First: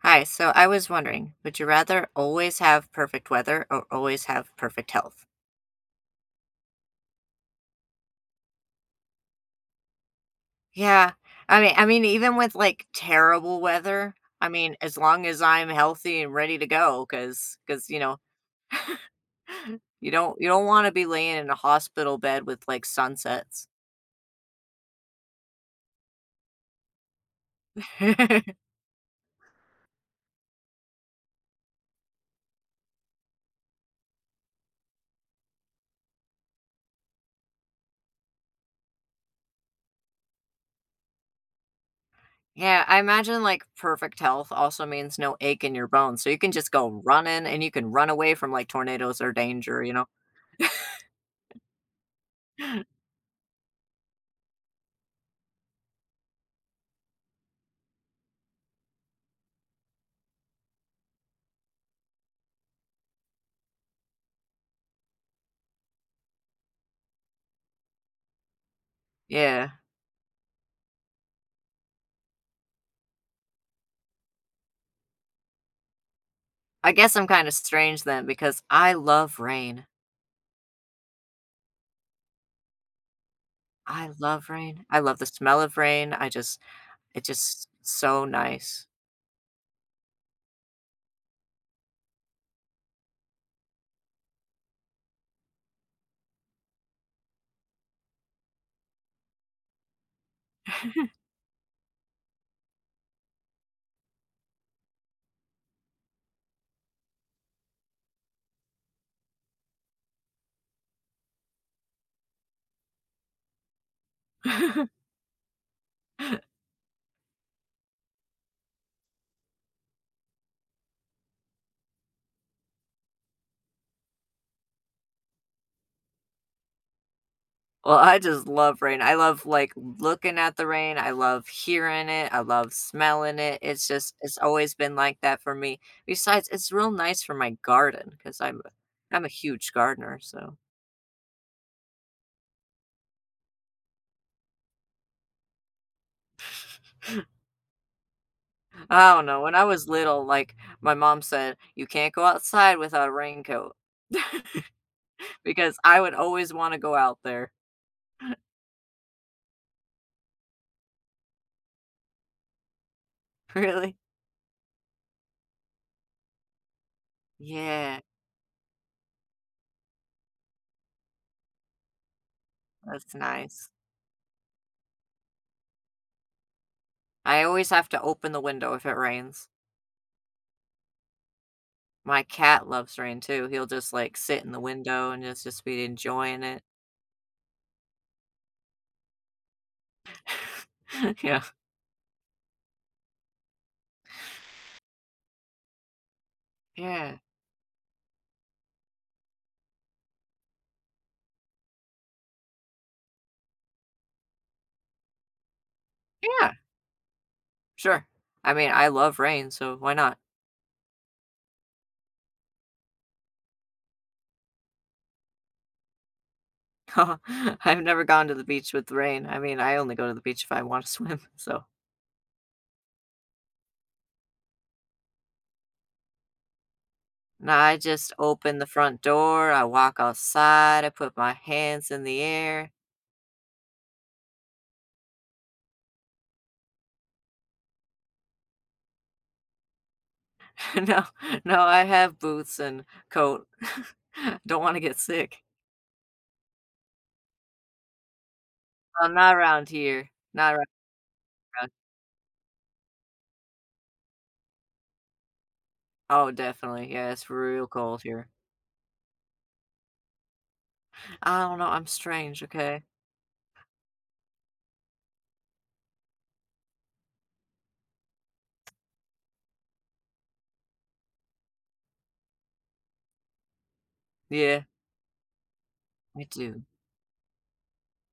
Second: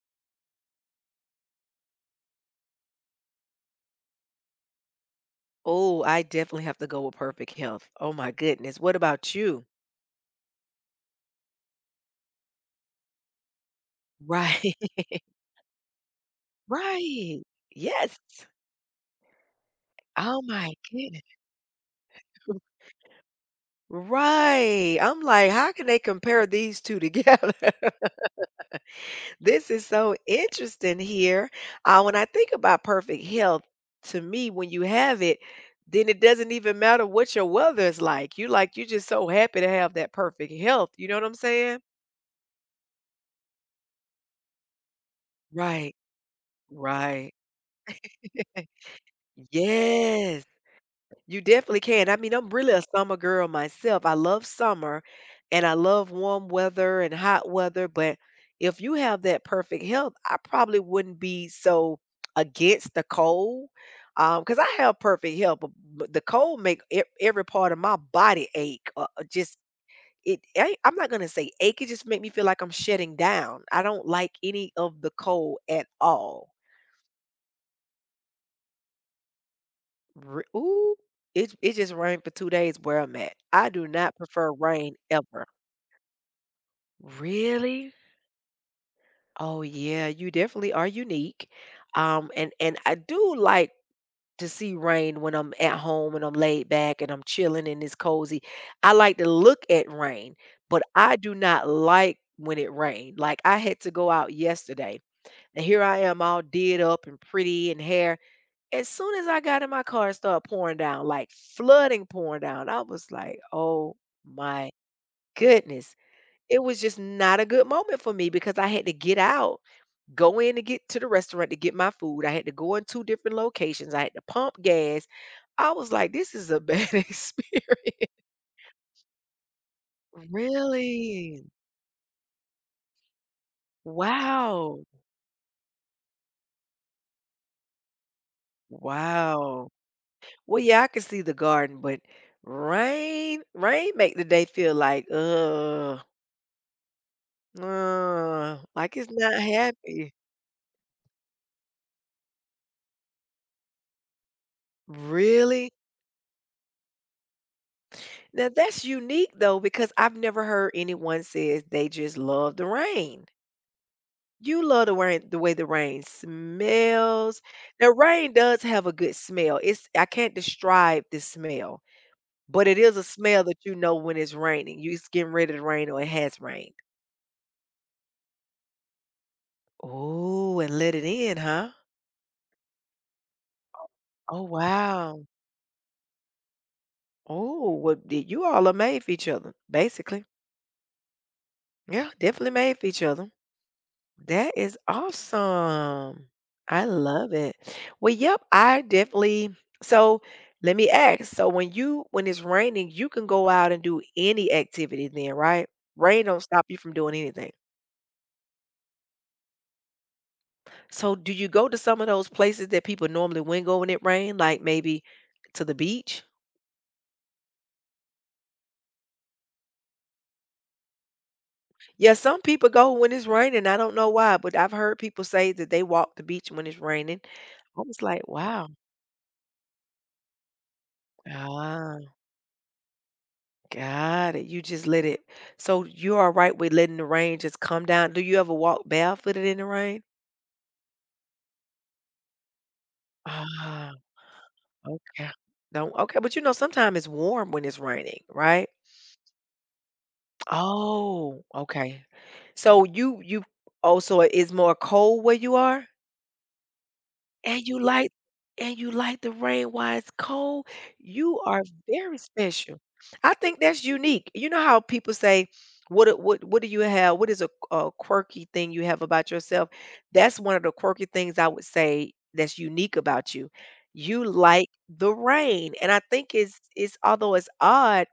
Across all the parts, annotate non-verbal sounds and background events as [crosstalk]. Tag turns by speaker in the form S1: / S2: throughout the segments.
S1: Hi, so I was wondering, would you rather always have perfect weather or always have perfect health?
S2: Oh, I definitely have to go with perfect health. Oh my goodness. What about you?
S1: Yeah. I mean even with like terrible weather, I
S2: Right.
S1: mean as
S2: [laughs]
S1: long as I'm healthy and ready to go
S2: Right.
S1: cuz cuz you
S2: Yes.
S1: know, [laughs] you don't
S2: Oh
S1: you don't
S2: my
S1: want to be
S2: goodness.
S1: laying in a hospital bed with
S2: [laughs]
S1: like sunsets.
S2: Right. I'm like, how can they compare these two together? [laughs]
S1: [laughs]
S2: This is so interesting here. When I think about perfect health, to me, when you have it, then it doesn't even matter what your weather is like. You like, you're just so happy to have that perfect health. You know what I'm saying?
S1: Yeah, I imagine like perfect health also means no ache in your
S2: Right.
S1: bones. So you can just go
S2: Right.
S1: running and you can run away from like tornadoes or danger.
S2: Yes. You definitely can. I mean, I'm really a summer girl myself. I love summer and I love warm weather and hot weather. But if you have that perfect health, I probably wouldn't be so against the cold. Because I have perfect health, but the cold make every part of my body ache. Just
S1: Yeah.
S2: I'm not gonna say ache. It just make me feel like I'm shutting down. I don't like any of the cold at all.
S1: I guess I'm kind of strange then because I love rain.
S2: Re Ooh, it just rained for 2 days where I'm at. I do
S1: I
S2: not
S1: love
S2: prefer
S1: rain.
S2: rain
S1: I love the
S2: ever.
S1: smell of rain. I just it's just
S2: Really?
S1: so nice.
S2: Oh, yeah, you definitely are unique, and I do like to see rain when I'm at home and I'm laid back and I'm chilling and it's cozy. I like to look at rain, but I do not like when it rained. Like, I had to go out yesterday, and here I am all did up and pretty and hair. As soon as I got in my car, it started pouring down, like flooding pouring down. I was like, "Oh my
S1: [laughs]
S2: goodness." It was just not a good moment for me because I had to get out, go in to get to the restaurant to get my food. I had to go in 2 different locations. I had to pump gas. I was like, "This is a bad [laughs] experience."
S1: Well, I just love rain. I love, like, looking at the rain. I
S2: Really?
S1: love hearing it. I love smelling it. It's just it's always
S2: Wow.
S1: been like that for me. Besides, it's real nice for my garden because 'cause I'm I I'm a
S2: Wow.
S1: huge gardener, so
S2: Well, yeah, I could see the garden, but rain make the day feel like, ugh. Like it's
S1: I don't
S2: not
S1: know. When I was
S2: happy.
S1: little, like, my mom said, "You can't go outside without a raincoat," [laughs]
S2: Really?
S1: because I would always wanna go out there.
S2: Now that's unique though, because I've never heard anyone says they just love the rain.
S1: [laughs] Really?
S2: You love the rain, the way the rain smells. Now,
S1: Yeah.
S2: rain does have a good smell. It's I can't describe the smell, but it is a
S1: That's
S2: smell that
S1: nice.
S2: you know when it's raining. You It's getting ready to rain or it has rained.
S1: I always have to open the window if it rains.
S2: Oh, and let it in, huh?
S1: My cat loves rain too. He'll just, like,
S2: Oh
S1: sit in the window and
S2: wow.
S1: just be enjoying it.
S2: Oh, well, you all are made for each other, basically.
S1: [laughs] Yeah.
S2: Yeah, definitely made for each other. That is awesome. I
S1: Yeah.
S2: love it. Well, yep, I definitely so Let me ask. So when it's raining, you can go out and do any activity then, right? Rain don't
S1: Yeah.
S2: stop you from doing anything.
S1: Sure. I mean, I love rain, so why not?
S2: So do you go to some of those places that people normally wouldn't go when it rain, like maybe to the beach?
S1: [laughs] I've never gone to the beach with rain. I mean, I only go to the beach if I wanna swim, [laughs] so
S2: Yeah, some people go when it's raining. I don't know why, but I've heard people say that they walk the beach when it's raining.
S1: no, I
S2: I was
S1: just
S2: like,
S1: open the
S2: wow.
S1: front door, I walk outside, I put my hands in
S2: Ah.
S1: the air.
S2: Got it. You just let it. So you're all right with letting the rain just come down. Do you ever walk barefooted in the rain?
S1: [laughs] No, no, I have boots and coat.
S2: Ah,
S1: [laughs] Don't wanna get
S2: okay.
S1: sick.
S2: Don't Okay, but you know sometimes it's warm when it's raining, right?
S1: Well, not around here. Not around.
S2: Oh, okay. So you also it's more cold where you are?
S1: Oh, definitely. Yeah, it's
S2: and
S1: real
S2: you
S1: cold
S2: like
S1: here.
S2: the rain while it's cold, you
S1: I don't
S2: are
S1: know, I'm
S2: very
S1: strange,
S2: special.
S1: okay?
S2: I think that's unique. You know how people say, "What what do you have? What is a quirky thing you have about yourself?" That's one of the quirky things I would say that's unique about you. You
S1: Yeah,
S2: like the rain, and I
S1: I
S2: think it's
S1: do.
S2: it's although it's odd,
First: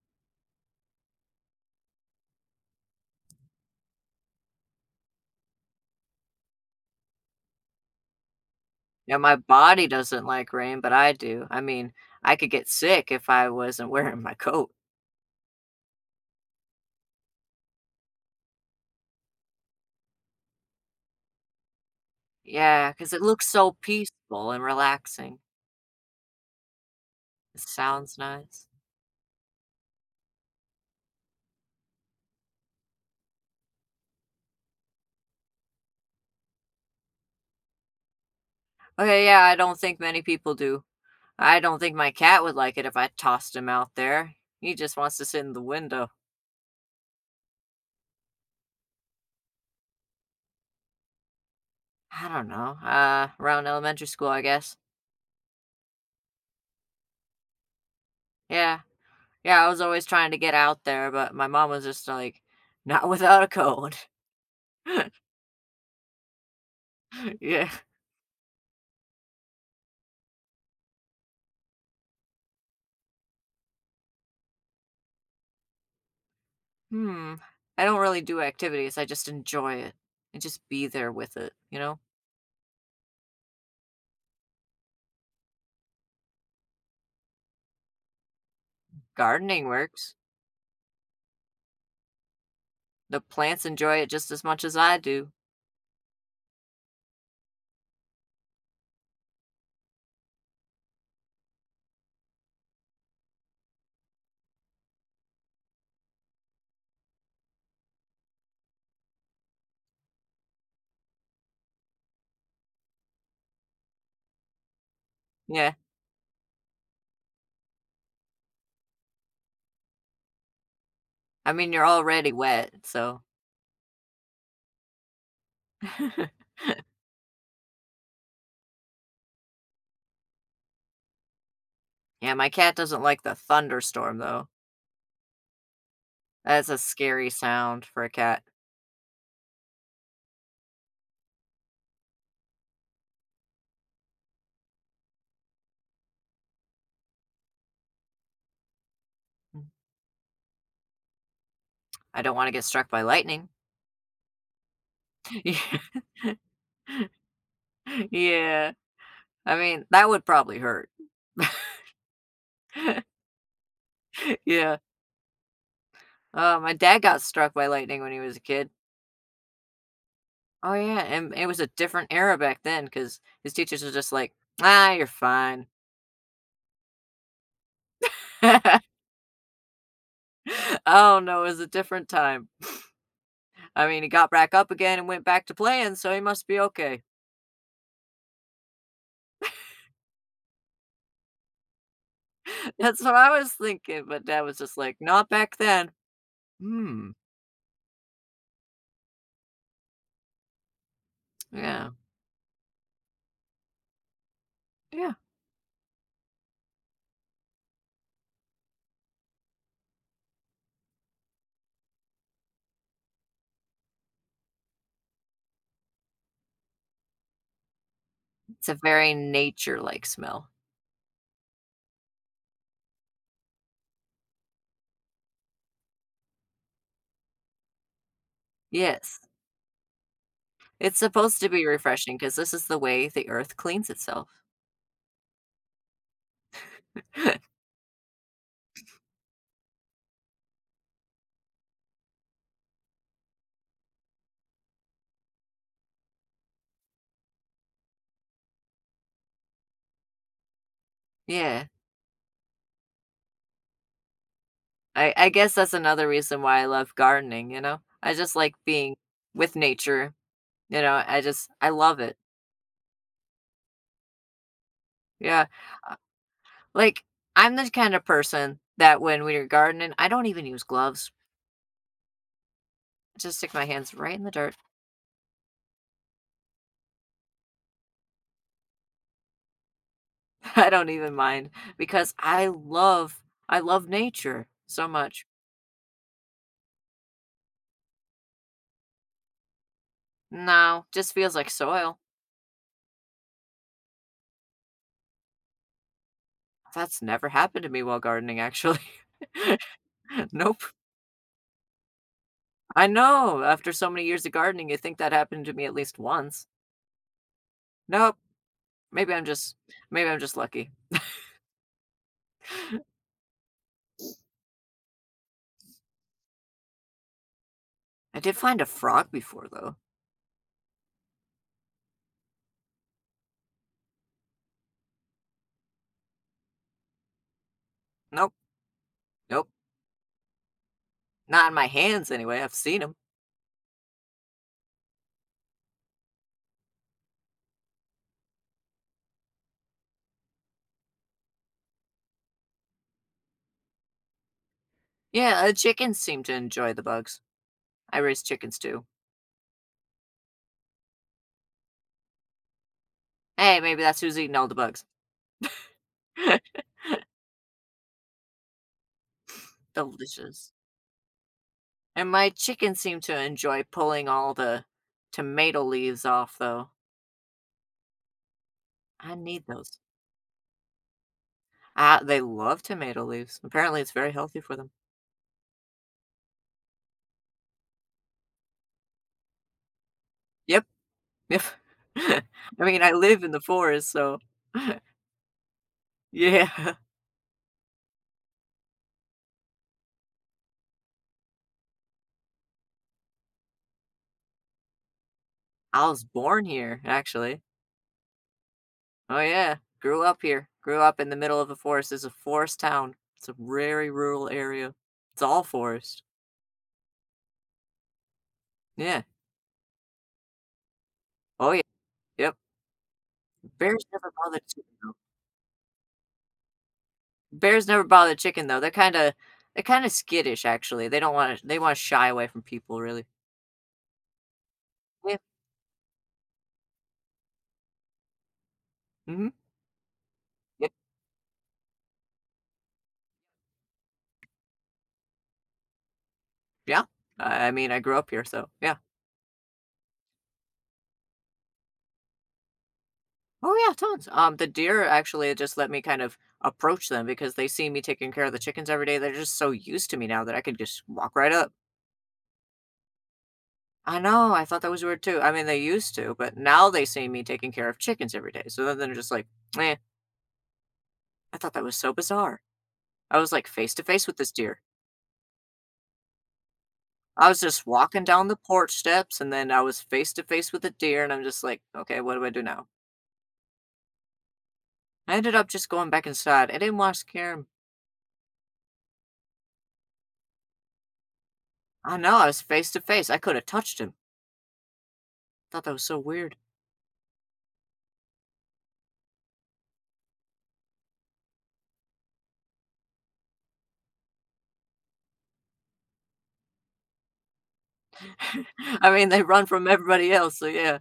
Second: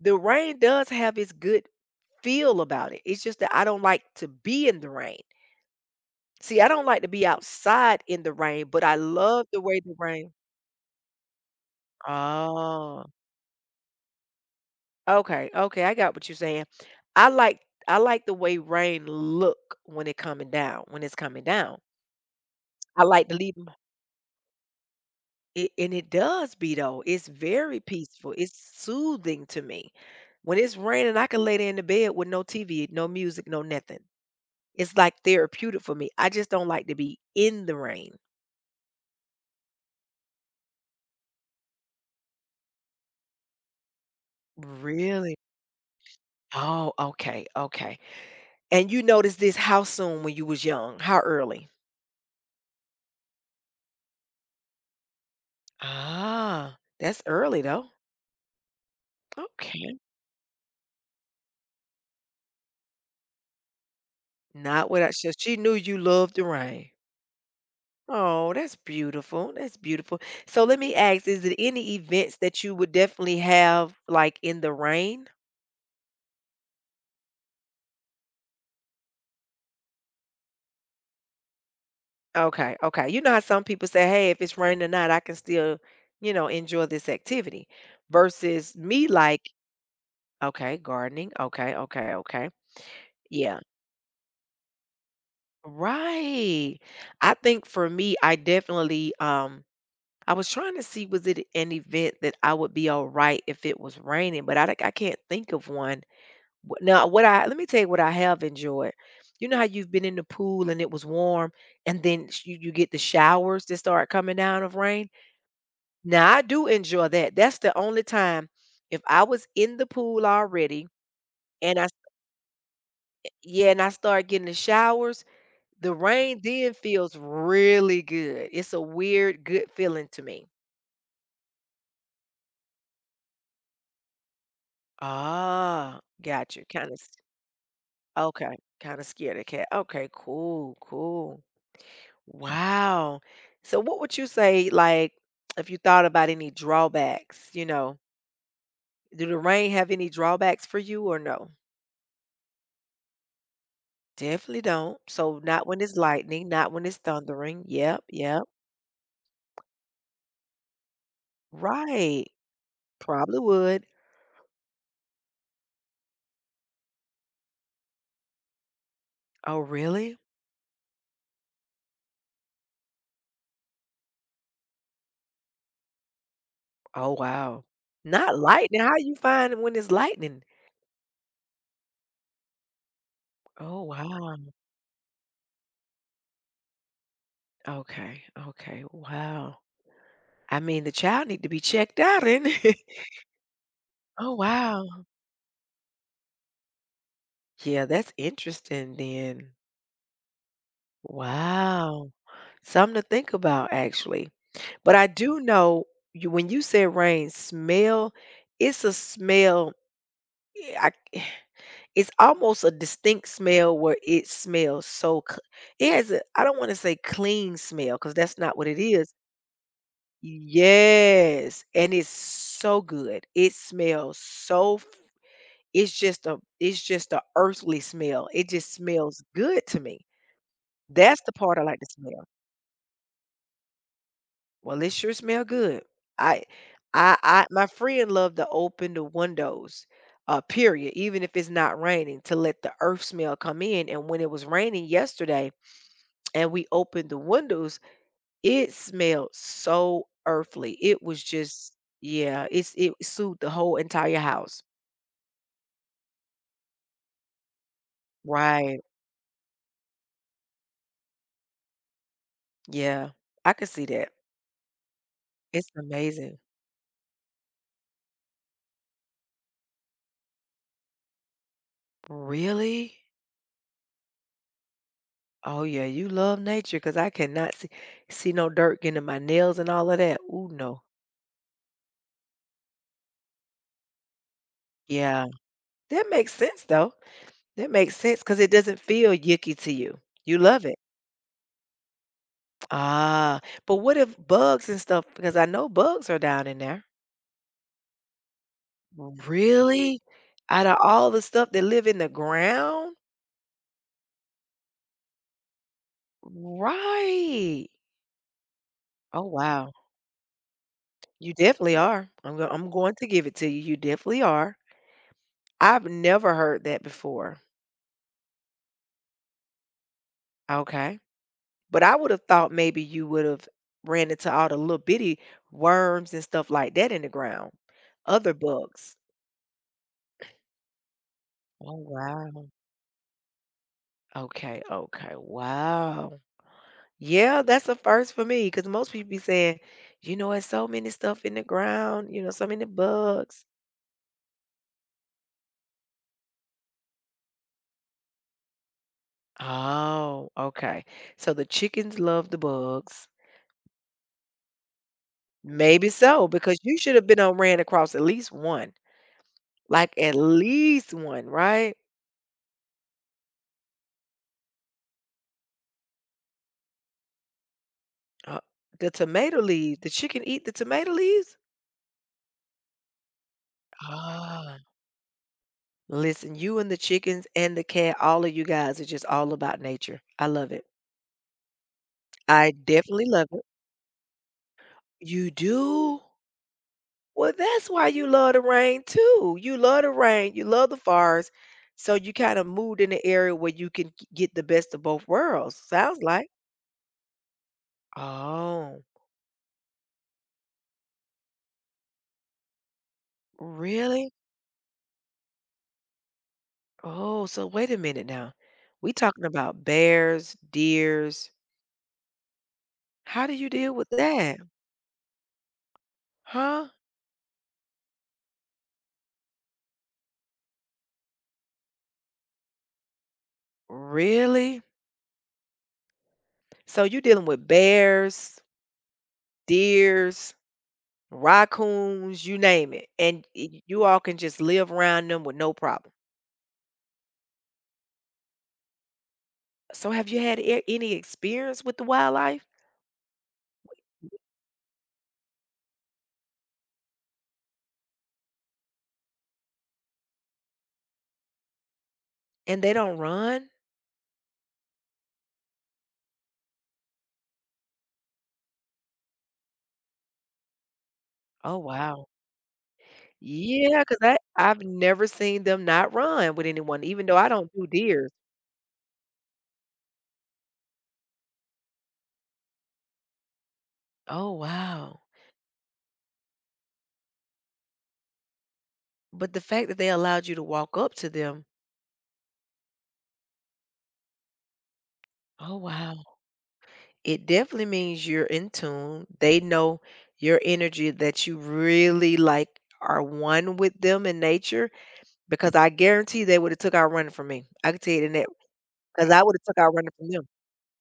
S2: the rain does have its good feel about it. It's just that I don't like to be in the rain. See, I don't like to be outside in the rain, but I
S1: Yeah, my
S2: love the way
S1: body
S2: the
S1: doesn't
S2: rain
S1: like rain, but I do. I mean, I could get
S2: Oh,
S1: sick if I wasn't [laughs] wearing my coat.
S2: okay, okay, I got what you're saying. I like I like the way rain look when it coming down, when it's coming down.
S1: Yeah,
S2: I
S1: 'cause it
S2: like to
S1: looks
S2: leave 'em
S1: so peaceful and relaxing.
S2: It, and it does be though. It's
S1: It
S2: very
S1: sounds
S2: peaceful. It's
S1: nice.
S2: soothing to me. When it's raining, I can lay there in the bed with no TV, no music, no nothing. It's like therapeutic for me. I just don't like to be in the rain.
S1: Okay, yeah, I don't think many people do. I don't think my cat would like it if I tossed him out there. He just wants to
S2: Really?
S1: sit in the window.
S2: Oh, okay, okay. And you noticed this how soon when you was young? How early?
S1: I don't know. Around elementary school, I guess.
S2: Ah, that's early though.
S1: Yeah, yeah, I was
S2: Okay.
S1: always trying to get out there, but my mom was just like, "Not [laughs] without a cone."
S2: Not
S1: [laughs]
S2: without, so she knew you loved the rain.
S1: Yeah.
S2: Oh, that's beautiful. That's beautiful. So let me ask, is it any events that you would definitely have like in the rain?
S1: Hmm. I don't really do activities, I just enjoy it, and just be there with it, you know?
S2: Okay, okay. You know how some people say, hey, if it's raining or not, I can still, you know, enjoy this activity. Versus me like,
S1: Gardening works.
S2: okay, gardening. Okay, okay, okay.
S1: The
S2: Yeah.
S1: plants enjoy it just as much as I do.
S2: Right. I think for me, I definitely I was trying to see was it an event that I would be all right if it was raining, but I I can't think of one. Wh- Now, what I let me tell you what I have enjoyed. You know how you've been in the pool and it was warm, and then you get the showers that start coming down of rain.
S1: Yeah.
S2: Now, I do enjoy that. That's the only time if I was in the pool already
S1: I mean,
S2: and I
S1: you're
S2: s-
S1: already wet, so
S2: yeah, and I start getting the showers The rain
S1: [laughs]
S2: then feels really good. It's a weird good feeling to me.
S1: yeah, my cat doesn't like the thunderstorm, though.
S2: Ah, got you.
S1: That's a scary sound for a cat.
S2: Okay, kind of scared of cat. Okay, cool, cool. Wow. So, what would you say, like, if you thought about any drawbacks, you know, do the
S1: Mm.
S2: rain have any drawbacks for you or no?
S1: I don't wanna get struck by lightning.
S2: Definitely don't. So,
S1: [laughs]
S2: not
S1: Yeah.
S2: when it's lightning, not when it's thundering. Yep, yep.
S1: Yeah. I mean, that would probably hurt.
S2: Right.
S1: [laughs]
S2: Probably would.
S1: Yeah. My dad got struck by lightning when he was a kid.
S2: Oh, really?
S1: Oh yeah, and it was a different era back then because his teachers were just like, "Ah, you're fine."
S2: Oh, wow. Not lightning? How
S1: [laughs]
S2: you find when it's lightning?
S1: Oh no, it was a different time.
S2: Oh,
S1: I mean, he got
S2: wow.
S1: back up again and went back to playing, so he must be okay.
S2: Okay, okay, wow. I mean, the child need to be checked out, and
S1: [laughs]
S2: [laughs]
S1: That's what I was thinking, but
S2: Oh,
S1: dad was just like,
S2: wow.
S1: "Not back then." Hmm.
S2: Yeah, that's interesting then.
S1: Yeah.
S2: Wow. Something to think about, actually. But I
S1: Yeah.
S2: do know you when you said rain smell, it's a smell. eh, I It's almost a distinct smell where it smells so c it has a I don't wanna say clean smell because that's not what
S1: It's a
S2: it is.
S1: very nature-like smell.
S2: Yes, and it's so good. It smells so f it's just a earthly smell. It just
S1: Yes.
S2: smells good to me.
S1: It's
S2: That's the
S1: supposed to
S2: part I
S1: be
S2: like to
S1: refreshing
S2: smell.
S1: because this is the way the earth cleans itself.
S2: Well, it sure smell good. I I
S1: [laughs]
S2: my friend loved to open the windows, period, even if it's not raining, to let the earth smell come in, and when it was raining yesterday and we opened the windows, it smelled so earthly. It was
S1: Yeah.
S2: just, yeah, it's it soothed the whole entire house.
S1: I guess that's another reason why I love gardening, you know? I just like
S2: Right.
S1: being with nature, you know? I just I love it.
S2: Yeah. I can see that.
S1: Yeah.
S2: It's
S1: Uh,
S2: amazing.
S1: Like, I'm the kind of person that when we're gardening, I don't even use gloves.
S2: Really?
S1: I just stick my hands right in the dirt.
S2: Oh yeah, you love nature because I cannot see no dirt getting in my nails and all of that. Ooh
S1: [laughs] I
S2: no.
S1: don't even mind because I love nature so
S2: Yeah.
S1: much.
S2: That makes sense though. That makes sense because it doesn't feel yucky to you. You love it.
S1: No, just feels like soil.
S2: Ah, but what if bugs and stuff? Because I know bugs are down in there.
S1: That's never happened to me while gardening, actually. [laughs]
S2: Really?
S1: Nope.
S2: Out of all the stuff that live in the
S1: I
S2: ground?
S1: know. After so many years of gardening, you think that happened to me at least once.
S2: Right.
S1: Nope. Maybe
S2: Oh,
S1: I'm just
S2: wow.
S1: maybe I'm just lucky.
S2: You definitely are. I'm going to give it to you. You definitely are. I've never heard that before.
S1: I did find a frog before though.
S2: Okay. But I would have thought maybe you would have ran into all the little bitty worms and stuff like that in the ground,
S1: Nope,
S2: other bugs.
S1: nope. Not in my
S2: Oh,
S1: hands anyway.
S2: wow.
S1: I've seen them.
S2: Okay, okay. Wow. Yeah, that's a first for me because most people be saying, you know, it's so many stuff in the ground, you know, so many bugs.
S1: Yeah, chickens seem to enjoy the bugs. I raise chickens too.
S2: Oh, okay. So the chickens love the bugs.
S1: Hey, maybe that's who's eating all the bugs.
S2: Maybe so,
S1: [laughs]
S2: because you should have been on ran across at least one, like at
S1: Delicious.
S2: least one, right?
S1: And my chickens seem to enjoy pulling all the tomato leaves off though.
S2: Uh, the
S1: I
S2: tomato
S1: need those.
S2: leaves, the chicken eat the tomato leaves.
S1: Ah, they love tomato leaves. Apparently it's very healthy for
S2: Ah,
S1: them.
S2: listen, you and the chickens and the cat, all of you guys are just all about nature. I love
S1: Yep.
S2: it.
S1: Yep. [laughs] I
S2: I
S1: mean, I
S2: definitely
S1: live
S2: love
S1: in the
S2: it.
S1: forest, so
S2: You do?
S1: [laughs] yeah.
S2: Well, that's why you love the rain too. You love the rain, you love the forest, so you kinda moved in an area where you can g get the best of both worlds,
S1: I
S2: sounds
S1: was
S2: like.
S1: born here, actually.
S2: Oh,
S1: Oh yeah, grew up here. Grew up in the middle of the forest. It's a forest town. It's a very
S2: really?
S1: rural area. It's all forest.
S2: Oh, so wait a minute now. We
S1: Yeah.
S2: talking about bears, deers.
S1: Oh yeah. Yep.
S2: How do you deal
S1: Bears
S2: with
S1: never
S2: that?
S1: bother chicken though.
S2: Huh?
S1: Bears never bother chicken though. They're kinda skittish actually. They don't wanna they wanna shy away from people really.
S2: Really?
S1: Yeah.
S2: So you dealing with bears,
S1: Mhm.
S2: deers,
S1: Yep.
S2: raccoons, you name it, and y you all can just live around them with no problem?
S1: Yeah. I mean I grew up here, so yeah.
S2: So have you had a any experience with the wildlife
S1: Oh yeah, tons. The deer actually just let me kind of approach them because they see me taking care of the chickens every day. They're just so used to me now that I could just walk right up.
S2: and they don't run?
S1: I know, I thought that was weird too. I mean, they used to, but now they see me taking care of chickens every day. So then they're just like, "Eh, I thought
S2: Oh,
S1: that was so
S2: wow.
S1: bizarre. I was like face
S2: Yeah,
S1: to
S2: 'cause
S1: face with this
S2: I've
S1: deer.
S2: never seen them not run with anyone, even though I
S1: I was
S2: don't do
S1: just walking
S2: deer.
S1: down the porch steps and then I was face to face with a deer and I'm just like, okay, what do I do now?
S2: Oh, wow.
S1: I ended up just going back inside. I didn't want to scare him.
S2: But the fact that they allowed you to walk up to them,
S1: I know, I was face to face. I could have touched him.
S2: oh,
S1: Thought that was
S2: wow.
S1: so weird.
S2: It definitely means you're in tune. They know your energy that you really, like, are one with them in nature because I guarantee they would've took out running from me. I could tell you that now
S1: [laughs] I mean,
S2: 'cause I
S1: they
S2: would've
S1: run
S2: took
S1: from
S2: out running from
S1: everybody
S2: them.
S1: else. So yeah.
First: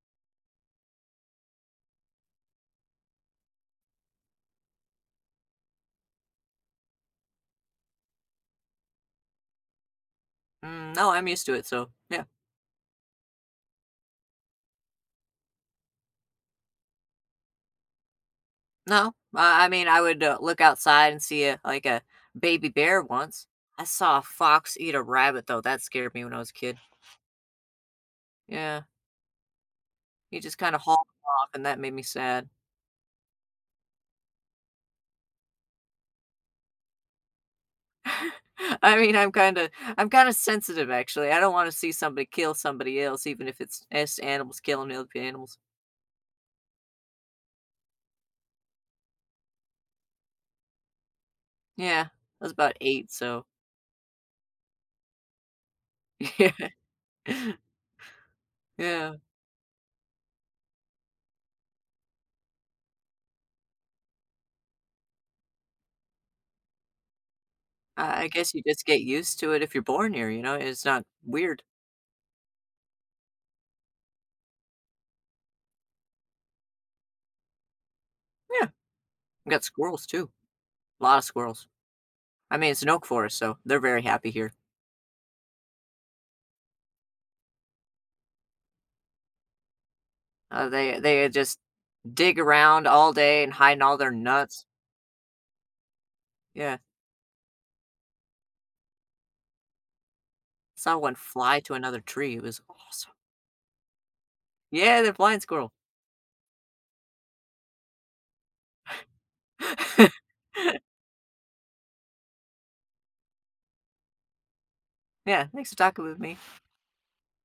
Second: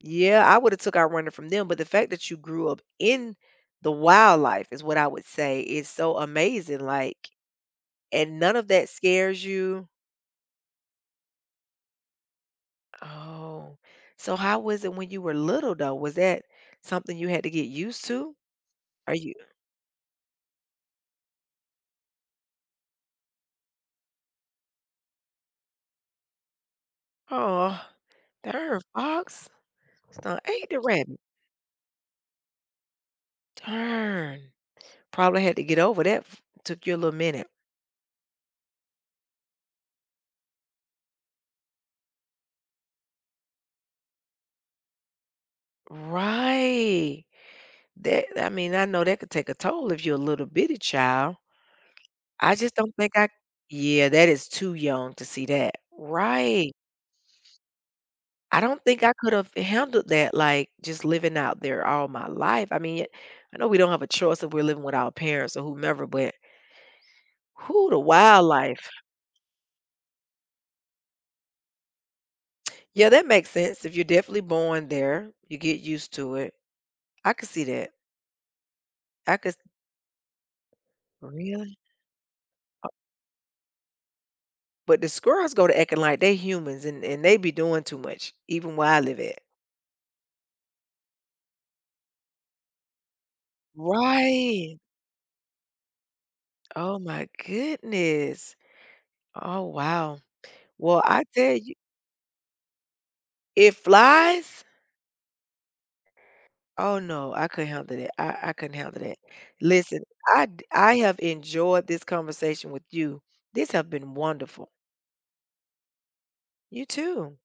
S2: Yeah, I would have took our running from them, but the fact that you grew up in the wildlife is what I would say is so amazing. Like, and none of that scares you.
S1: Mm, no, I'm used to it. So yeah.
S2: Oh, so how was it when you were little though? Was that something you had to get used to?
S1: No,
S2: Are you?
S1: I mean, I would, look outside and see a like, a baby bear once. I saw a fox eat a rabbit, though, that scared me when I was a kid.
S2: Oh, darn
S1: Yeah,
S2: fox,
S1: he
S2: stung-
S1: just
S2: ate
S1: kinda
S2: the
S1: hauled
S2: rabbit.
S1: off, and that made me sad.
S2: Darn, probably had to get over that. Took you a little minute,
S1: [laughs] I mean, I'm kinda sensitive, actually, I don't wanna see somebody kill somebody else, even if it's animals killing other animals.
S2: right? That I mean, I know that could take a toll if you're a little bitty child.
S1: Yeah, I was
S2: I just
S1: about
S2: don't
S1: 8,
S2: think I
S1: so
S2: Yeah, that is too young to see that.
S1: [laughs] yeah.
S2: Right. I don't think I
S1: Yeah,
S2: could have handled that, like, just living out there all my life. I mean, I know we don't have a choice if we're living with our parents or whomever, but who the
S1: I guess you just
S2: wildlife.
S1: get used to it if you're born here, you know, it's not weird.
S2: Yeah, that makes sense. If you're definitely born there, you get used to it. I could see that.
S1: Yeah,
S2: I
S1: we
S2: could
S1: got squirrels, too, a lot of squirrels.
S2: Really?
S1: I mean, it's
S2: Uh,
S1: an oak forest, so they're very happy here.
S2: But the squirrels go to acting like they humans and they be doing too much, even where I live at.
S1: They just dig around all day and hide in all their nuts.
S2: Right.
S1: Yeah,
S2: Oh my goodness. Oh wow.
S1: saw
S2: Well,
S1: one
S2: I tell
S1: fly
S2: you,
S1: to another tree. It was awesome.
S2: it flies?
S1: Yeah, the blind squirrel.
S2: Oh, no, I couldn't handle that. I couldn't handle that. Listen,
S1: [laughs]
S2: I have enjoyed this conversation with you. This have been wonderful.
S1: Yeah, thanks for talking with me.
S2: You too.